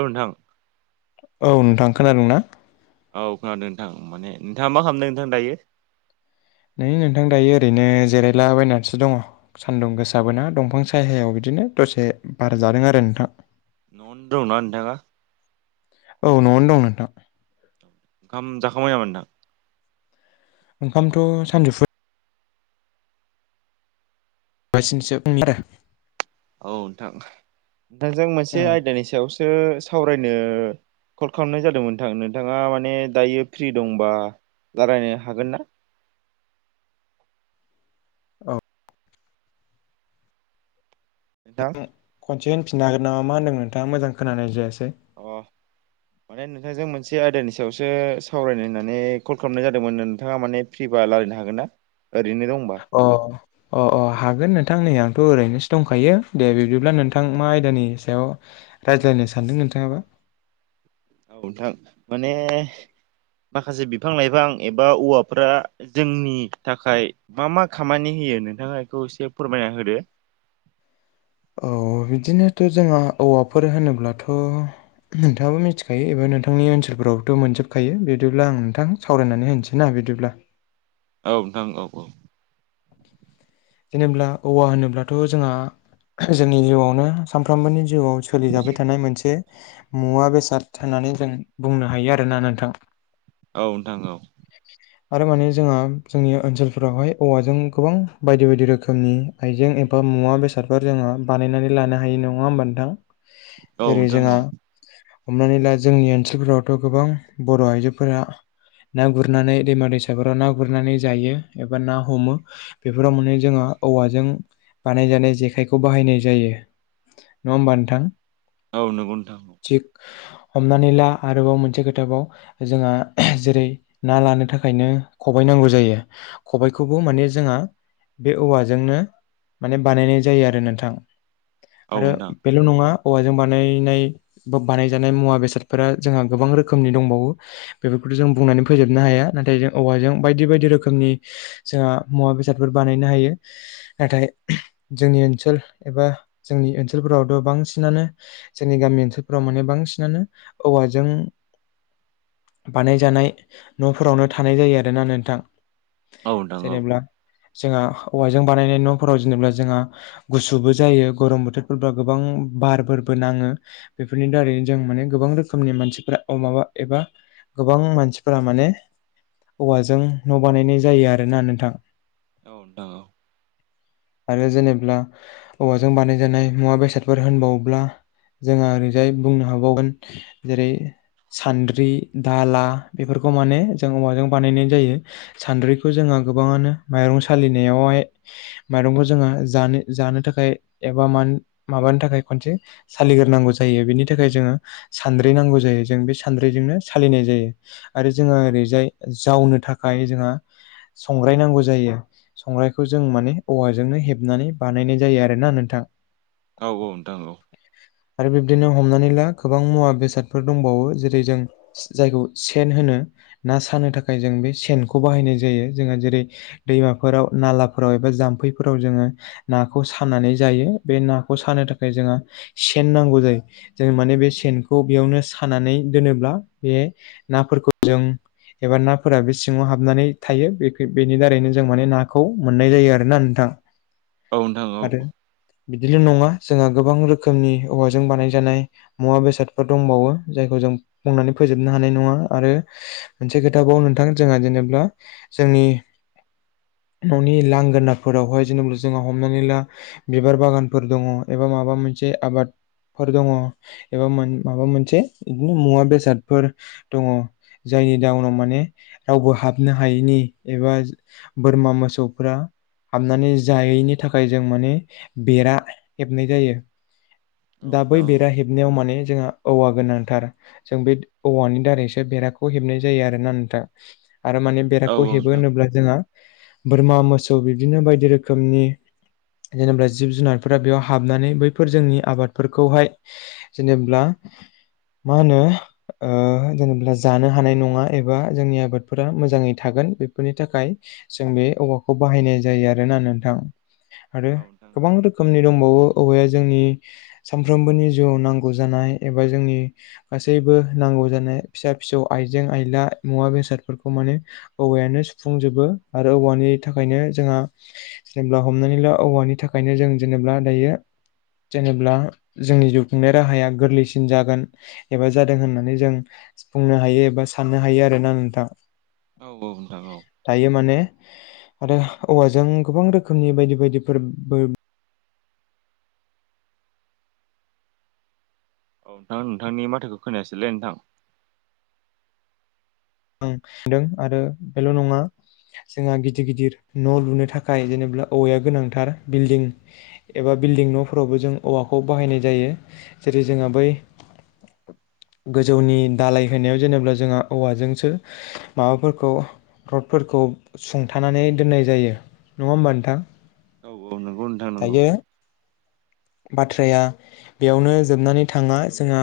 औ नोंथां। औ नोंथां खोनादोंना? औ खोनादों नोंथां माने नोंथाङा मा खालामदों नोंथां दायो? नै नोंथां दायो ओरैनो जिरायलाबायनानैसो दङ' सान्दुं अ गोसाबोना दंफां सा सायहायाव बिदिनो दसे बार जादों आरो नोंथां। न'आवनो दं ना नोंथांआ? औ न'आवनो दं नोंथां। खाम जाखांबाय नामा नोंथां? ओंखामथ' सानजौफु [unintelligible] नोंथांजों मोनसे औ आयदानि सायावसो सावरायनो कल खालामनाय जादोंमोन नोंथां नोंथाङा माने दायो फ्रि दंबा लारायनो हागोन ना? औ नोंथां फिन होनफिननो हागोननामा मा होनदोंमोन नोंथाङा मोजां खोनानाय जायासै? अ माने नोंथांजों मोनसे आयदानि सायावसो सावरायनो होननानै कल खालामनाय जादोंमोन नोंथाङा माने फ्रि बा बा रायलायनो हागोन ना? ओरैनो दंबा अ अ अ हागोन थां नै आंथ' ओरैनोसो दंखायो दे बिब्दिब्ला नोंथां मा आयदानि सायाव रायज्लायनो सानदों थाङाबो औ नोंथां माने माखासे बिफां लाइफां एबा औवाफोरा जोंनि थाखाय मा मा खामानि यो नोंथाङा बेखौ एसे फोरमायना होदो। औ बिदिनोथ' जोंहा औवाफोर होनोब्लाथ' नोंथाङाबो मिथिखायो एबा नोंथांनि ओनसलफोरावबोथ' मोनजोबखायो बिदिब्ला आं नोंथां सावरायनानै होनोसै ना बिदिब्ला। औ नोंथां औ औ। जेनेबा औवा होनोब्लाथ' जोंहा जोंनि जिउआवनो सानफ्रामबोनि जिउआव सोलिजाबाय थानाय मोनसे मुवा बेसाद होननानै जों बुंनो हायो आरोना नोंथां। औ नोंथां औ। आरो माने जोंहा जोंनि ओनसोलफोरावहाय औवाजों गोबां बायदि बायदि रोखोमनि आइजें एबा मुवा बेसादफोर जोङो बानायनानै लानो हायो नङा होमबा नोंथां? औ जेरै नोंथां औ। जोंहा हमनानै ला जोंनि ओनसोलफोरावथ' गोबां बर' आइजोफोरा ना गुरनानै दैमा दैसाफोराव ना गुरनानै जायो एबा ना हमो बेफोराव मोने जोंहा औवाजों बानायजानाय जेखायखौ बाहायनाय जायो‌। औ नोंथां औ नंगौ नोंथां। थिग हमनानै ला आरोबाव मोनसे खोथाबाव जोंहा जेरै ना लानो थाखायनो खबाय ना नांगौ जायो खबाइखौबो माने जोंहा बे औवाजोंनो माने बानायनाय जायो आरो नोंथां। औ आरो नोंथां बेल' नङा हौवाजों बानायनाय बा बानायजानाय मुवा बेसादफोरा जोंहा गोबां रोखोमनि दंबावो। बेफोर फोरखौ जों बुंनानै फोजोबनो हाया नाथाय जों औवा जों बायदि बायदि रोखनि जोंहा मुवा बे सादफोर बानायनो हायो नाथाय। जोंनि ओनसोल एबा जोंनि ओनसोलफोरावथ' बांसिनानो जोंनि गामि ओनसोलफोराव माने बांसिनानो औवाजों [inaudible] बानायजानाय न'फोरावनो थानाय जायो आरोना नोंथां। औ नोंथां औ। जेनेब्ला जोंहा औवाजों बानायनाय न'फोराव जेनेबा जोंहा गुसुबो जायो गरम बोथोरफोरब्ला गोबां बार फोरबो नाङो बेफोरनि दारैनो जों माने गोबां रोखोमनि मानसिफोरा अ माबा एबा गोबां मानसिफोरा माने औवाजों न' बानायनाय जायो आरो ना नोंथां। औ नोंथां औ। आरो जेनेब्ला औवाजों बानायजानाय मुवा बेसादफोर होनबावोब्ला। जोंहा ओरैजाय बुंनो हाबावगोन जेरै सान्द्रि दाला बेफोरखौ माने जों औवाजों बानायनाय जायो। सान्द्रिखौ जोङो दा गोबाङानो माइरं सालिनायावहाय माइरंखौ जोङो जानो जानो थाखाय एबा मान माबा नो थाखाय खनसे सालिग्रोनांगौ जायो बेनि थाखाय जोङो सानद्रि नांगौ जायो जों बे सानद्रिजोंनो सालिनाय जायो आरो जोंहा ओरैजाय जावनो थाखाय जोंहा संग्रायनांगौ जा जायो। संग्रायखौ जों माने औवाजोंनो हेबनानै बानायनाय जायो आरोना नोंथां। औ औ नोंथां औ। आरो बिब्दिनो हमनानै ला गोबां मुवा बेसादफोर दंबावो जेरै जों जायखौ सेन होनो। ना सानो थाखाय जों बे सेनखौ बाहायनाय जायो जोंहा जेरै दैमाफोराव नालाफोराव एबा जाम्फैफोराव जोङो नाखौ सनानै जायो बे नाखौ सानो थाखाय जोंहा सेन नांगौ जायो। जों माने बे सेनखौ बेयावनो सानानै दोनोब्ला बे नाफोरखौ जों एबा नाफोरा बे सिङाव हाबनानै थायो बे बेनि दारैनो जों माने नाखौ मोननाय जायो आरोना नोंथां। औ नोंथां आरो औ। बिदिल' नङा जोंहा गोबां रोखोमनि औवाजों बानायजानाय मुवा बेसादफोर दंबावो जायखौ जों बुंनानै फोजोबनो हानाय नङा आरो मोनसे खोथाखौाव नोंथां जोंहा जेनेबा जोंनि नि [inaudible] न'नि लांगोनाफोरावहाय जेनेबा जोंहा हमनानै ला बिबार बागानफोर दङ एबा माबा मोन से आबाद फोर दङ एबा मोन माबा मोनसे बिदिनो मु-मुवा बेसादफोर दङ। जायनि जाउनाव माने रावबो हाबनो हायैनि एबा बोरमा मोसौफ्रा हाबनानै जायैनि थाखाय जों माने बेरा हेबनाय जायो। दा बै बेरा हेबनायाव माने जोंहा औवा गोनांथार। जों बे औवानि दारैसो बेराखौ हेबनाय जायो आरोना नोंथा। आरो मान औ बेरादखौ हेबो होनोब्ला जोंहा बोरमा मोसौ बिदिनो बायदि रोखोमनि जेनेबा जिब जुनारफोरा बेयाव हाबनानै बैफोर जोंनि आबादफोरखौहाय जेनेब्ला [unintelligible] मा होनो ओ जेनेब्ला जानो हानाय नङा एबा जोंनि आबादफोरा मोजाङै थागोन। बेफोरनि थाखाय जों बे औवाखौ बाहायनाय जायो आरोना नोंथां। आरो गोबां रोखोमनि दंबावो औवाया जोंनि सानफ्रोमबोनि जिउआव नांगौ जानाय एबा जोंनि गासैबो नांगौ। जानाय फिसा फिसौ आइजें आइला मुवा बेसादफोरखौ माने हौवायानो सुफुं सुफुंजोबो आरो औवानि थाखायनो जोंहा जेनेबा हमनानै ला औवानि थाखायनो जों जेनेबा मा दायो। जेनेब्ला जोंनि जिउ खुंनाय राहाया गोरलैसिन जागोन एबा जादों होननानै जों बुंनो हायो एबा साननो हायो आरोना नोंथां। दायो माने आरो औवाजों गोबां रोखोमनि बायदि बायदिफोरबो औ नोंथां नोंथांनि माथोखौ खोनायासैलै नोंथां। आं सानदों आरो बेल' नङा [inaudible] जोंहा गिदिर गिदिर न' लुनो थाखाय जेनेब्ला औवाया गोनांथार बिल्डिं एबा बिल्डिं न'फोरावबो जों औवाखौ बाहायनाय जायो जेरै जोंहा बै [unintelligible] गोजौनि दालाय होनायाव जेनेब्ला जोंहा औवाजोंसो माबाफोरखौ रडफोरखौ सुंथानानै दोननाय जायो नङा होमबा नोंथां। खथांगौ [inaudible] दायो बाथ्राया बेयावनो जोबनानै थाङा जोंहा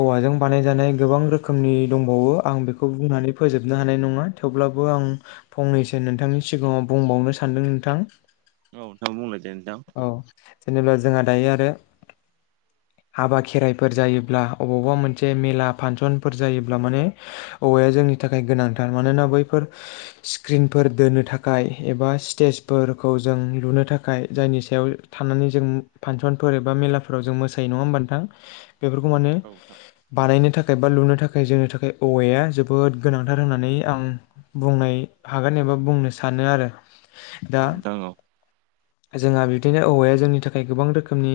औवाजों बानायजानाय गोबां रोख खोमनि दंबावो आं बेखौ बुंनानै फोजोबनो हानाय नङा थेवब्लाबो आं फंनैसो नोंथांनि सिगाङाव बुंबावनो सानदों नोंथां। औ नोंथाङा बुंलाय। दे नोंथां औ जेनेबा जोंहा दायो आरो। [unintelligible] हाबा खेराइफोर जायोब्ला अबावबा मोनसे मेला फानसनफोर जायोब्ला माने ओवाया जोंनि। नि थाखाय गोनांथार मानोना बैफोर स्क्रिनफोर दोनो थाखाय एबा स्टेजफोरखौ। खौ जों लुनो थाखाय। जायनि सायाव थानानै जों फांसनफोर एबा मेलाफोराव जों मोसायो नङा होमबा नोंथां। बेफोरखौ माने औ नोंथां बानायनो। थाखाय बा लुनो थाखाय जोंनि थाखाय औवाया जोबोद गोनांथार होननानै आं बुंनाय हागोन जेनेबा बुंनो सानो आरो दा औ दाङ औ। जोंहा बिदिनो औवाया जोंनि थाखाय गोबां रोखोमनि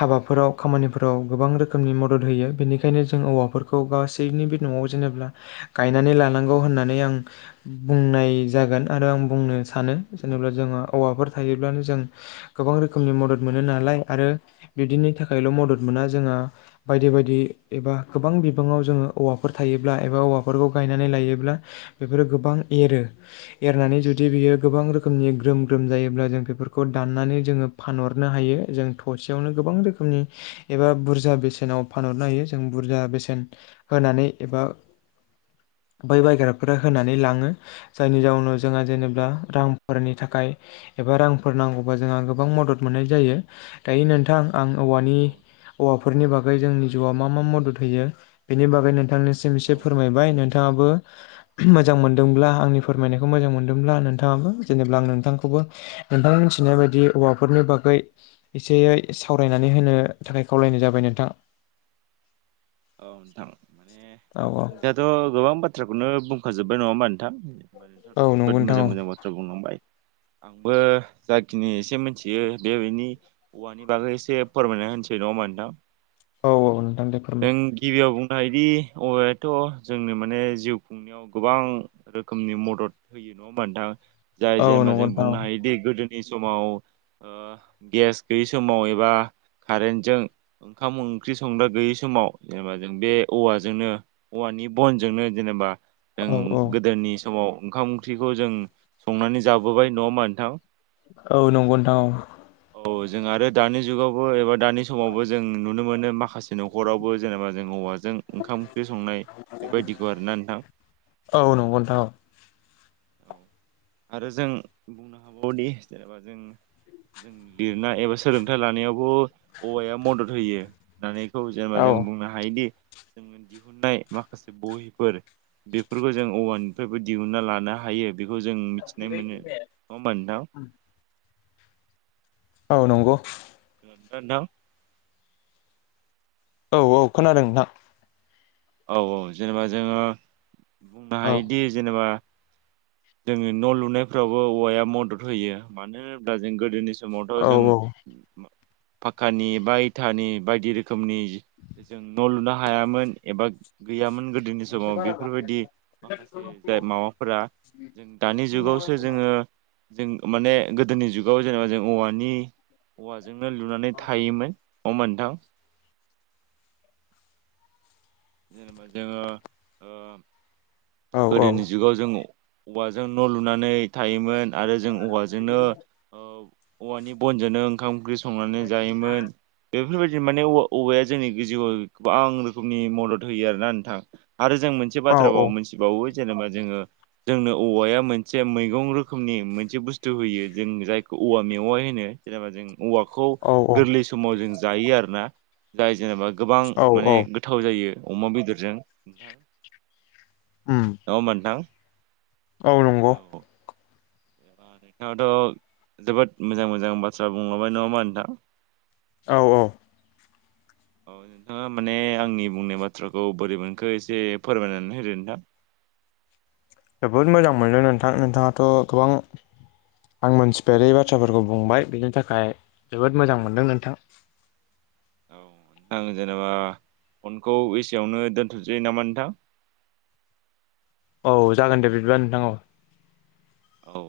हाबाफोराव खामानिफोराव गोबां रोखोमनि मदद होयो बेनिखायनो जों औवाफोरखौ गासैनि बे न'आव जेनेबा गायनानै लानांगौ होननानै बुंनाय जागोन आरो आं बुंनो सानो जेनेबा जोंहा औवाफोर थायोब्लानो जों गोबां रोखोमनि मदद मोनो नालाय आरो बिदिनि थाखायल' मदद मोना जोंहा बायदि बायदि एबा गोबां बिबाङाव जोङो औवाफोर थायोब्ला एबा औवाफोरखौ गायनानै लायोब्ला बेफोरो गोबां एरो एरनानै जुदि बियो गोबां रोखोमनि ग्रोम ग्रोम जायोब्ला जों बेफोरखौ दनानै जोङो फानहरनो हायो जों थसेयावनो गोबां रोखोमनि एबा बुरजा बेसेना। फानहरनो हायो जों बुरजा बेसेन होनानै एबा। [unintelligible] बै बायग्राफोरा होनानै लाङो जायनि जाउनाव जोंहा जेनेबा रांफोरनि थाखाय एबा रां फोर नांगौबा जोंहा गोबां मदद मोननाय जायो दायो नोंथां। आं औवानि औ औवाफोरनि बागै जोंनि जिउआव मा मा मदद होयो बेनि बागै नोंथांनि। एसे औ फोरमायबाय नोंथाङाबो। मोजां मोनदोंब्ला आंनि फोरमायनायखौ मोजां मोनदोंब्ला नोंथाङाबो जेनेबा आं नोंथांखौबो नोंथाङा मिथिनाय बायदि हौवाफोरनि बागै एसेयै सावरायनानै होनो थाखाय खावलायनाय जाबाय नों थां। औ नोंथां माने औ दाथ' गोबां बाथ्रा बेखौनो बुंख जोब्बाय नङा होनोमा नोंथाङा औ नोंथांथ' नंगौ जोबोद नोंथां मोजां औ मोजां बाथ्रा बुंलांबाय आंबो जाखिनि एसे मिथियो बे बेनि औवानि बागै एसे फोरमायना होनसै न' [unintelligible] औ औ दे। फोरमाय नों गिबियाव बुं बायदि औवायाथह जोंनो माने जिउ खुंनायाव गोबां रोखोमनि मदद होयो नोंथां जाय औ जेनेबा नंगौ जों नोंथां बुंनो औ हायोदि गोदो नि समाव गेस गैयि समाव एबा कारेन्टजों ओंखाम ओंख्रि संनो गैयि समाव जेनेबा जों बे औवाजोंनो औवानि बनजोंनो जेनेबा जों औ औ गोदोनि समाव ओंखाम ओंख्रिखौ जों संनानै जाबोबाय न' मा नोंथां? औ नंगौ नथां औ ‌। औ जों आरो दानि जुगावबो एबा दानि समावबो जों नुनो मोनो माखासे न'खरावबो जेनेबा जों औवा ज ओंख ओंख्रि संनाय बेफोरबायदिखौ आरोना नोंथां। औ नंगौ नोंथां औ आरो जों बुंनो हाबावोदि जेनेबा जों जों लिरनाय एबा सोलोंथाइ लानायावबो औवाया मदद होयो होननानै खौ जेनेबा औ जों बुंनो हायोदि जों दिहुननाय माखासे बहिफोर बेफोरखौ जों औवानिफ्रायबो दिहुनन्ना लानो हायो बेखौ जों मिथिनाय मोनो नङा होमबा नोंथां? औ नंगौ। [unintelligible] औ औ खोनादों ना। औ औ जेनेबा जोङो बुंनो औ हायोदि जेनेबा जोङो न' लुनायफ्रावबो औवाया मदद होयो मानो होनब्ला जों गोदोनि समाव समावथ' औ जों औ फक्कानि बा इथानि बायदि रोखोमनि जों न' लुनो हायामोन एबा गैयामोन गोदोनि औ समाव बेफोरबायदि माखासे जाय माबाफोरा जों दानि जुगावसो जोङो जों माने गोदोनि जुगाव जेनेबा जों औवानि औवाजोंनो लुनानै थायोमोन [unintelligible] मोनथाम? जेनेबा जोङो औ औ गोदोनि जुगाव जों औवाजों न' लुनानै थायोमोन आरो जों औवाजोंनो औवानि बनजोंनो ओंखाम ओंख्रि संनानै जायोमोन बेफोरबायदिनो माने औबवाया जोंनि जिउआव गोबां नि मदद होयो आरो ना नोंथां आरो जों मोनसे बाथ्रा मोनथिबावो जेनेबा जोङो जोंनो औवाया मोनसे मैगं रोखोमनि मोनसे बुस्थु होयो जों जायखौ औवा मेवा होनो जेनेबा जों औवाखौ औ गोरलै समाव जों जायो आरो ना जाय जेनेबा गोबां माने औ गोथाव जायो अमा बेदरजों नोंथां [unintelligible] औ नंगौ। नोंथाङथ' जोबोद मोजां मोजां बाथ्रा बुंलांबाय नङामा नोंथां? औ औ। [inaudible] औ नोंथाङा माने आंनि बुंनाय बाथ्राखौ बोरै मोनखो एसे फोरमायनानै होदो नोंथां? [inaudible] जोबोद मोजां मोनदों नोंथां नोंथाङाथ' गोबां आं मोनथिफेरै बाथ्राफोरखौ बुंबाय बिनि थाखाय जोबोद मोजां मोनदों नोंथां। औ नोंथां जेनेबा फनखौ एसेयावनो दोनथसै नामा नोंथां। [inaudible] औ जागोन दे बिदिबा नोंथां औ। औ